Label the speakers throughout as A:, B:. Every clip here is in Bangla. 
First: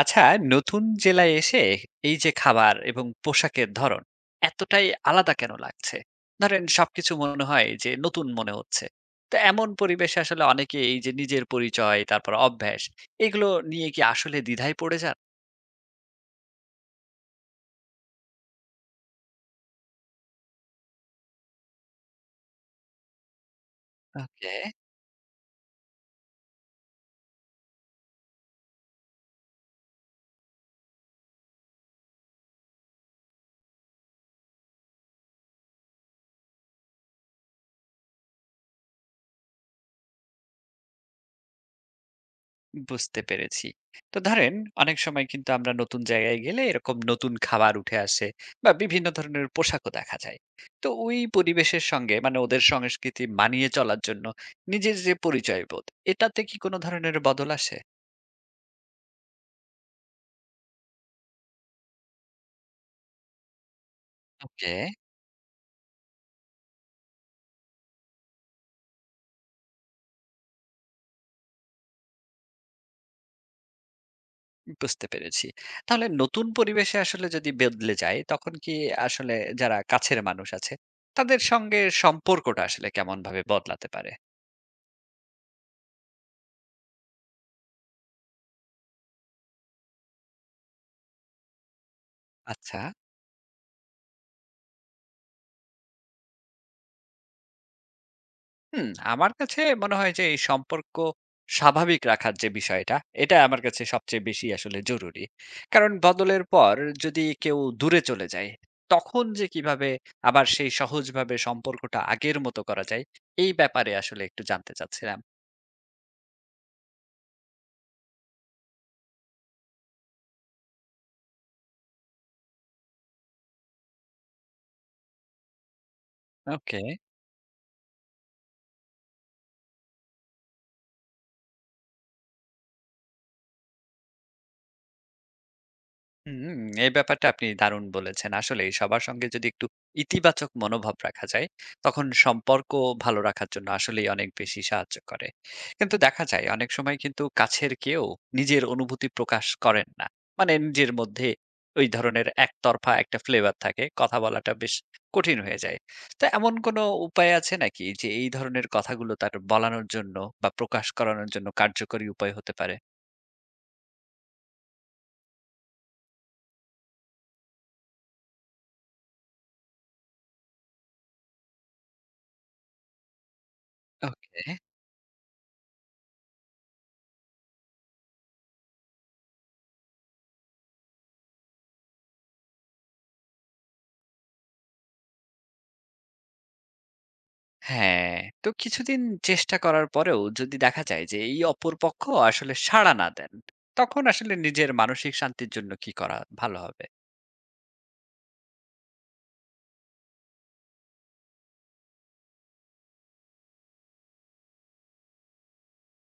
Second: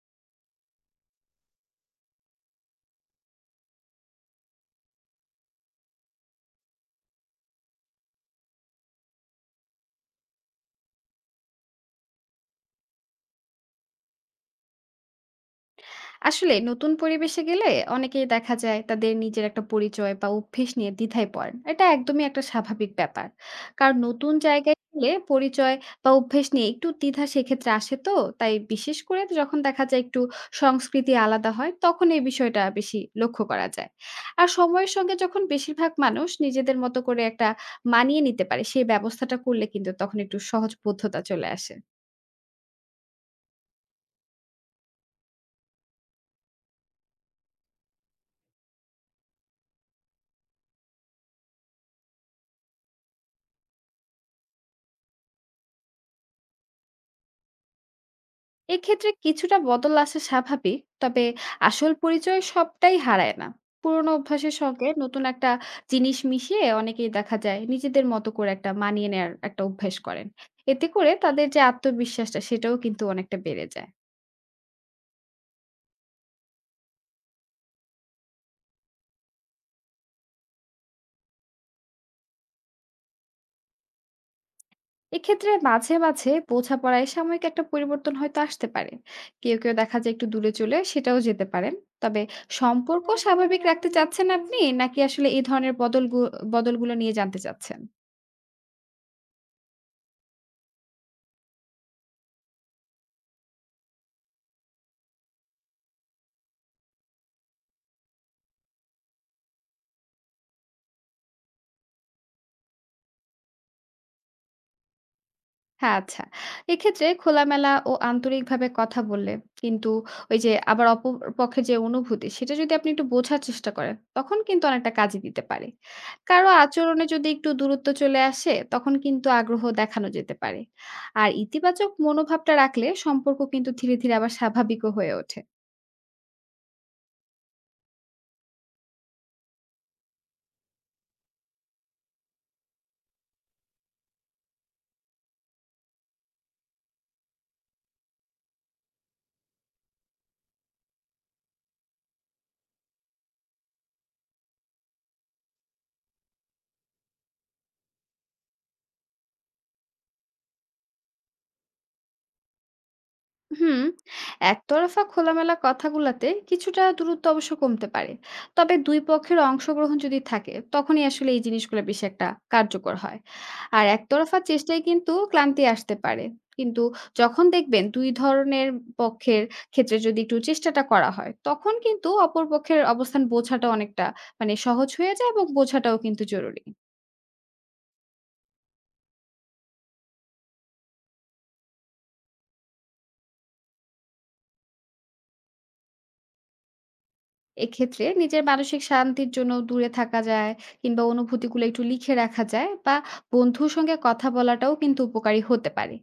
A: আচ্ছা, নতুন জেলায় এসে এই যে খাবার এবং পোশাকের ধরন এতটাই আলাদা কেন লাগছে? ধরেন সবকিছু মনে হয় যে নতুন মনে হচ্ছে। তো এমন পরিবেশে আসলে অনেকে এই যে নিজের পরিচয় তারপর অভ্যাস, এগুলো নিয়ে কি আসলে দ্বিধায় পড়ে যান?
B: আসলে নতুন পরিবেশে গেলে অনেকেই দেখা যায় তাদের নিজের একটা পরিচয় বা অভ্যেস নিয়ে দ্বিধায় পড়েন। এটা একদমই একটা স্বাভাবিক ব্যাপার, কারণ নতুন
A: ওকে,
B: জায়গায় গেলে পরিচয় বা অভ্যেস নিয়ে একটু দ্বিধা সেক্ষেত্রে আসে তো। তাই বিশেষ করে যখন দেখা যায় একটু সংস্কৃতি আলাদা হয়, তখন এই বিষয়টা বেশি লক্ষ্য করা যায়। আর সময়ের সঙ্গে যখন বেশিরভাগ মানুষ নিজেদের মতো করে একটা মানিয়ে নিতে পারে, সেই ব্যবস্থাটা করলে কিন্তু তখন একটু সহজ বোধ্যতা চলে আসে।
A: বুঝতে পেরেছি। তো ধরেন অনেক সময় কিন্তু আমরা নতুন জায়গায় গেলে এরকম নতুন খাবার উঠে আসে বা বিভিন্ন ধরনের পোশাকও দেখা যায়। তো ওই পরিবেশের সঙ্গে মানে ওদের সংস্কৃতি মানিয়ে চলার জন্য নিজের যে পরিচয় বোধ, এটাতে কি কোনো ধরনের বদল আসে?
B: এক্ষেত্রে কিছুটা বদল আসা স্বাভাবিক, তবে আসল পরিচয় সবটাই হারায় না। পুরোনো অভ্যাসের
A: ওকে,
B: সঙ্গে নতুন একটা জিনিস মিশিয়ে অনেকেই দেখা যায় নিজেদের মতো করে একটা মানিয়ে নেয়ার একটা অভ্যাস করেন। এতে করে তাদের যে আত্মবিশ্বাসটা, সেটাও কিন্তু অনেকটা বেড়ে যায়।
A: বুঝতে পেরেছি। তাহলে নতুন পরিবেশে আসলে যদি বদলে যায় তখন কি আসলে যারা কাছের মানুষ আছে তাদের সঙ্গে সম্পর্কটা আসলে কেমন ভাবে বদলাতে পারে?
B: এক্ষেত্রে মাঝে মাঝে বোঝাপড়ায় সাময়িক একটা পরিবর্তন হয়তো আসতে পারে। কেউ কেউ দেখা যায় একটু দূরে চলে সেটাও যেতে পারেন। তবে
A: আচ্ছা।
B: সম্পর্ক স্বাভাবিক রাখতে চাচ্ছেন আপনি, নাকি আসলে এই ধরনের বদল বদলগুলো নিয়ে জানতে চাচ্ছেন?
A: হুম, আমার কাছে মনে হয় যে এই সম্পর্ক স্বাভাবিক রাখার যে বিষয়টা, এটা আমার কাছে সবচেয়ে বেশি আসলে জরুরি। কারণ বদলের পর যদি কেউ দূরে চলে যায়, তখন যে কিভাবে আবার সেই সহজভাবে সম্পর্কটা আগের মতো করা যায়, এই ব্যাপারে আসলে একটু জানতে চাচ্ছিলাম।
B: হ্যাঁ, আচ্ছা। এক্ষেত্রে খোলামেলা ও আন্তরিকভাবে কথা বললে, কিন্তু ওই যে আবার অপর পক্ষের যে অনুভূতি, সেটা যদি আপনি একটু বোঝার চেষ্টা করেন, তখন কিন্তু অনেকটা কাজে দিতে পারে। কারো
A: ওকে।
B: আচরণে যদি একটু দূরত্ব চলে আসে, তখন কিন্তু আগ্রহ দেখানো যেতে পারে। আর ইতিবাচক মনোভাবটা রাখলে সম্পর্ক কিন্তু ধীরে ধীরে আবার স্বাভাবিকও হয়ে ওঠে।
A: হুম, এই ব্যাপারটা আপনি দারুণ বলেছেন। আসলেই সবার সঙ্গে যদি একটু ইতিবাচক মনোভাব রাখা যায়, তখন সম্পর্ক ভালো রাখার জন্য আসলেই অনেক বেশি সাহায্য করে। কিন্তু দেখা যায় অনেক সময় কিন্তু কাছের কেউ নিজের অনুভূতি প্রকাশ করেন না। মানে নিজের মধ্যে ওই ধরনের একতরফা একটা ফ্লেভার থাকে। কথা বলাটা বেশ কঠিন হয়ে যায়। তো এমন কোনো উপায় আছে নাকি যে এই ধরনের কথাগুলো তার বলানোর জন্য বা প্রকাশ করানোর জন্য কার্যকরী উপায় হতে পারে?
B: হুম। একতরফা খোলামেলা কথাগুলাতে কিছুটা দূরত্ব অবশ্য কমতে পারে, তবে দুই পক্ষের অংশগ্রহণ যদি থাকে, তখনই আসলে এই জিনিসগুলো বেশি একটা কার্যকর হয়। আর একতরফা
A: ওকে।
B: চেষ্টায় কিন্তু ক্লান্তি আসতে পারে। কিন্তু যখন দেখবেন দুই ধরনের পক্ষের ক্ষেত্রে যদি একটু চেষ্টাটা করা হয়, তখন কিন্তু অপর পক্ষের অবস্থান বোঝাটা অনেকটা মানে সহজ হয়ে যায়, এবং বোঝাটাও কিন্তু জরুরি।
A: হ্যাঁ, তো কিছুদিন চেষ্টা করার পরেও যদি দেখা যায় যে এই অপর পক্ষ আসলে সাড়া না দেন, তখন আসলে নিজের মানসিক শান্তির জন্য কি করা ভালো হবে?
B: এক্ষেত্রে নিজের মানসিক শান্তির জন্য দূরে থাকা যায়, কিংবা অনুভূতিগুলো একটু লিখে রাখা যায়, বা বন্ধুর সঙ্গে কথা বলাটাও কিন্তু উপকারী হতে পারে।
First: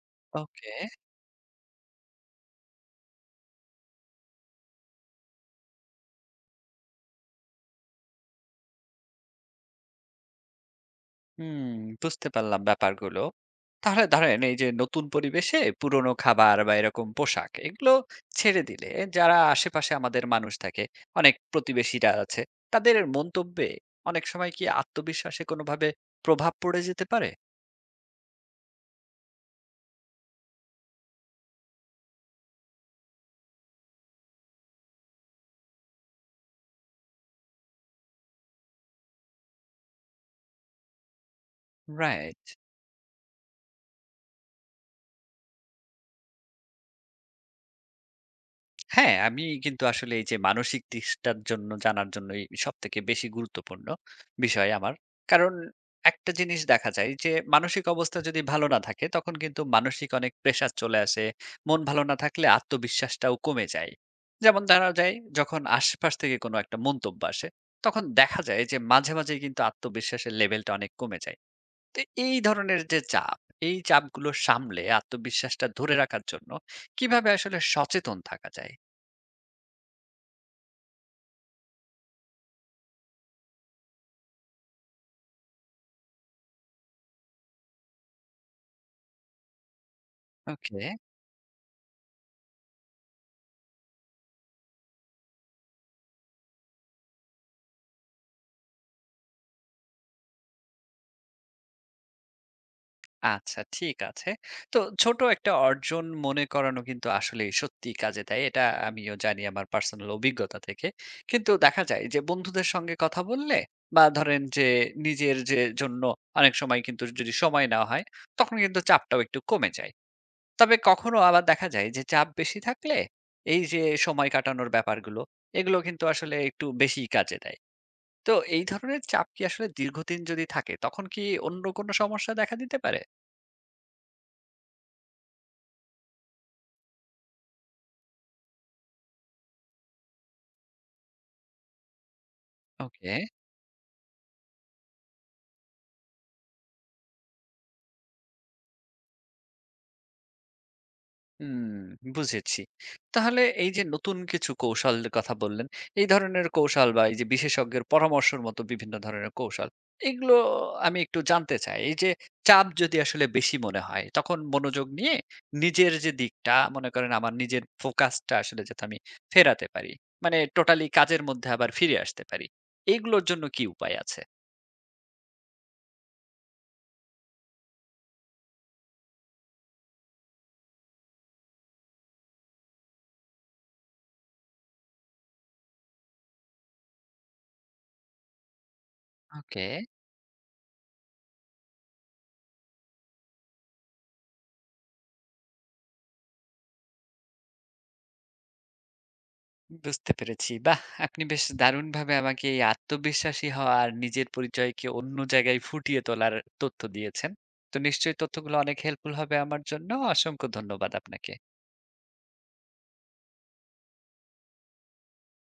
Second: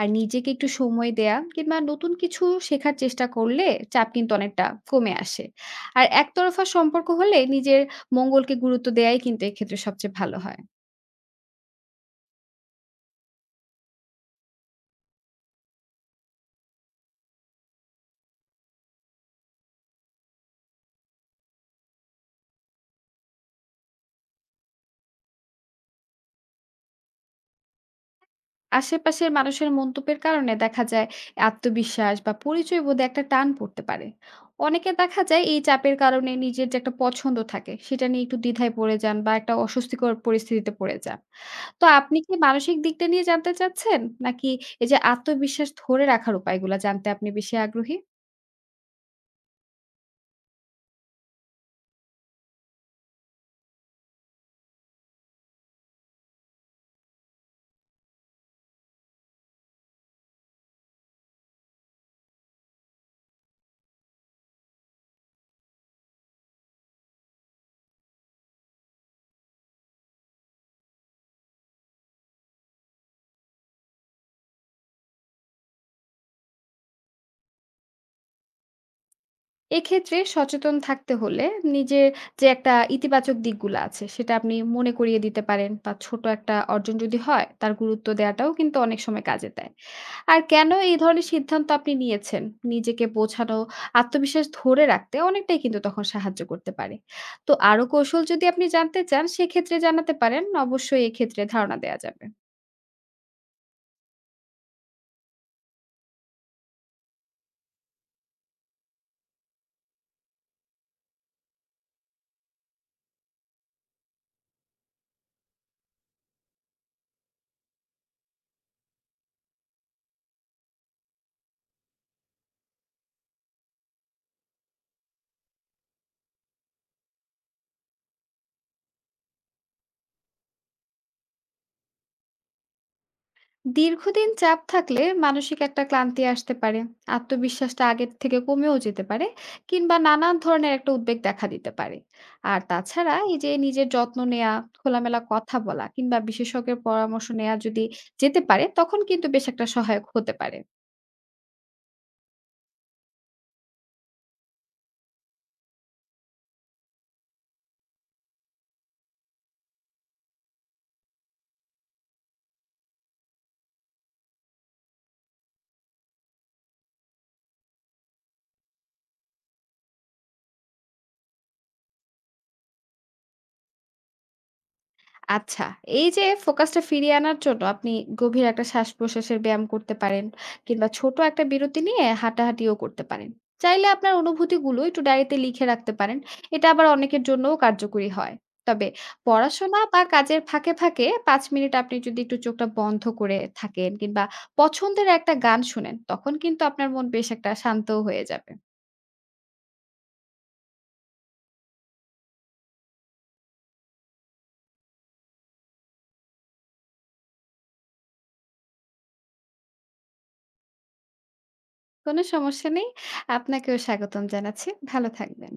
B: আর নিজেকে একটু
A: ওকে,
B: সময় দেয়া কিংবা নতুন কিছু শেখার চেষ্টা করলে চাপ কিন্তু অনেকটা কমে আসে। আর একতরফা সম্পর্ক হলে নিজের মঙ্গলকে গুরুত্ব দেয়াই কিন্তু এক্ষেত্রে সবচেয়ে ভালো হয়।
A: হুম, বুঝতে পারলাম ব্যাপারগুলো। তাহলে ধরেন এই যে নতুন পরিবেশে পুরনো খাবার বা এরকম পোশাক এগুলো ছেড়ে দিলে যারা আশেপাশে আমাদের মানুষ থাকে, অনেক প্রতিবেশীরা আছে, তাদের মন্তব্যে অনেক সময় কি আত্মবিশ্বাসে কোনোভাবে প্রভাব পড়ে যেতে পারে?
B: আশেপাশের মানুষের মন্তব্যের কারণে দেখা যায় আত্মবিশ্বাস বা পরিচয় বোধে একটা টান পড়তে পারে। অনেকে দেখা যায় এই চাপের কারণে নিজের যে একটা পছন্দ থাকে সেটা নিয়ে একটু দ্বিধায় পড়ে যান, বা একটা অস্বস্তিকর পরিস্থিতিতে পড়ে যান। তো আপনি কি
A: রাইট।
B: মানসিক দিকটা নিয়ে জানতে চাচ্ছেন, নাকি এই যে আত্মবিশ্বাস ধরে রাখার উপায়গুলো জানতে আপনি বেশি আগ্রহী?
A: হ্যাঁ, আমি কিন্তু আসলে এই যে মানসিক দিকটার জন্য জানার জন্যই সবথেকে বেশি গুরুত্বপূর্ণ বিষয় আমার। কারণ একটা জিনিস দেখা যায় যে মানসিক অবস্থা যদি ভালো না থাকে তখন কিন্তু মানসিক অনেক প্রেশার চলে আসে। মন ভালো না থাকলে আত্মবিশ্বাসটাও কমে যায়। যেমন ধরা যায় যখন আশেপাশ থেকে কোনো একটা মন্তব্য আসে, তখন দেখা যায় যে মাঝে, মাঝেই কিন্তু আত্মবিশ্বাসের লেভেলটা অনেক কমে যায়। তো এই ধরনের যে চাপ, এই চাপগুলো সামলে আত্মবিশ্বাসটা ধরে রাখার জন্য কিভাবে আসলে সচেতন থাকা যায়?
B: এক্ষেত্রে সচেতন থাকতে হলে নিজের যে একটা ইতিবাচক দিকগুলো আছে সেটা আপনি মনে করিয়ে দিতে পারেন, বা ছোট একটা অর্জন যদি হয় তার গুরুত্ব দেওয়াটাও কিন্তু অনেক সময় কাজে দেয়। আর কেন
A: ওকে,
B: এই ধরনের সিদ্ধান্ত আপনি নিয়েছেন? নিজেকে বোঝানো, আত্মবিশ্বাস ধরে রাখতে অনেকটাই কিন্তু তখন সাহায্য করতে পারে। তো আরো কৌশল যদি আপনি জানতে চান, সেক্ষেত্রে জানাতে পারেন। অবশ্যই এক্ষেত্রে ধারণা দেয়া যাবে।
A: আচ্ছা, ঠিক আছে। তো ছোট একটা অর্জন মনে করানো কিন্তু আসলেই সত্যিই কাজে দেয়। এটা আমিও জানি আমার পার্সোনাল অভিজ্ঞতা থেকে। কিন্তু দেখা যায় যে বন্ধুদের সঙ্গে কথা বললে বা ধরেন যে নিজের যে জন্য অনেক সময় কিন্তু যদি সময় নেওয়া হয়, তখন কিন্তু চাপটাও একটু কমে যায়। তবে কখনো আবার দেখা যায় যে চাপ বেশি থাকলে এই যে সময় কাটানোর ব্যাপারগুলো, এগুলো কিন্তু আসলে একটু বেশিই কাজে দেয়। তো এই ধরনের চাপ কি আসলে দীর্ঘদিন যদি থাকে তখন কি অন্য কোনো সমস্যা দেখা দিতে পারে?
B: দীর্ঘদিন চাপ থাকলে মানসিক একটা ক্লান্তি আসতে পারে। আত্মবিশ্বাসটা আগের থেকে কমেও যেতে পারে, কিংবা নানান ধরনের একটা উদ্বেগ দেখা দিতে পারে। আর
A: ওকে।
B: তাছাড়া এই যে নিজের যত্ন নেয়া, খোলামেলা কথা বলা কিংবা বিশেষজ্ঞের পরামর্শ নেয়া যদি যেতে পারে, তখন কিন্তু বেশ একটা সহায়ক হতে পারে।
A: হুম, বুঝেছি। তাহলে এই যে নতুন কিছু কৌশলের কথা বললেন, এই ধরনের কৌশল বা এই যে বিশেষজ্ঞের পরামর্শের মতো বিভিন্ন ধরনের কৌশল, এগুলো আমি একটু জানতে চাই। এই যে চাপ যদি আসলে বেশি মনে হয়, তখন মনোযোগ নিয়ে নিজের যে দিকটা মনে করেন আমার নিজের ফোকাসটা আসলে যাতে আমি ফেরাতে পারি। মানে টোটালি কাজের মধ্যে আবার ফিরে আসতে পারি। এগুলোর জন্য কি উপায় আছে?
B: আচ্ছা, এই যে ফোকাসটা ফিরিয়ে আনার জন্য আপনি গভীর একটা শ্বাস-প্রশ্বাসের ব্যায়াম করতে পারেন, কিংবা ছোট একটা বিরতি নিয়ে হাঁটাহাঁটিও করতে পারেন। চাইলে আপনার অনুভূতিগুলো একটু ডায়েরিতে লিখে রাখতে পারেন। এটা আবার অনেকের জন্যও কার্যকরী হয়। তবে
A: ওকে।
B: পড়াশোনা বা কাজের ফাঁকে ফাঁকে ৫ মিনিট আপনি যদি একটু চোখটা বন্ধ করে থাকেন, কিংবা পছন্দের একটা গান শুনেন, তখন কিন্তু আপনার মন বেশ একটা শান্তও হয়ে যাবে।
A: বুঝতে পেরেছি। বাহ! আপনি বেশ দারুণভাবে আমাকে এই আত্মবিশ্বাসী হওয়া আর নিজের পরিচয়কে অন্য জায়গায় ফুটিয়ে তোলার তথ্য দিয়েছেন। তো নিশ্চয়ই তথ্যগুলো অনেক হেল্পফুল হবে আমার জন্য। অসংখ্য ধন্যবাদ আপনাকে।
B: কোনো সমস্যা নেই। আপনাকেও স্বাগতম জানাচ্ছি। ভালো থাকবেন।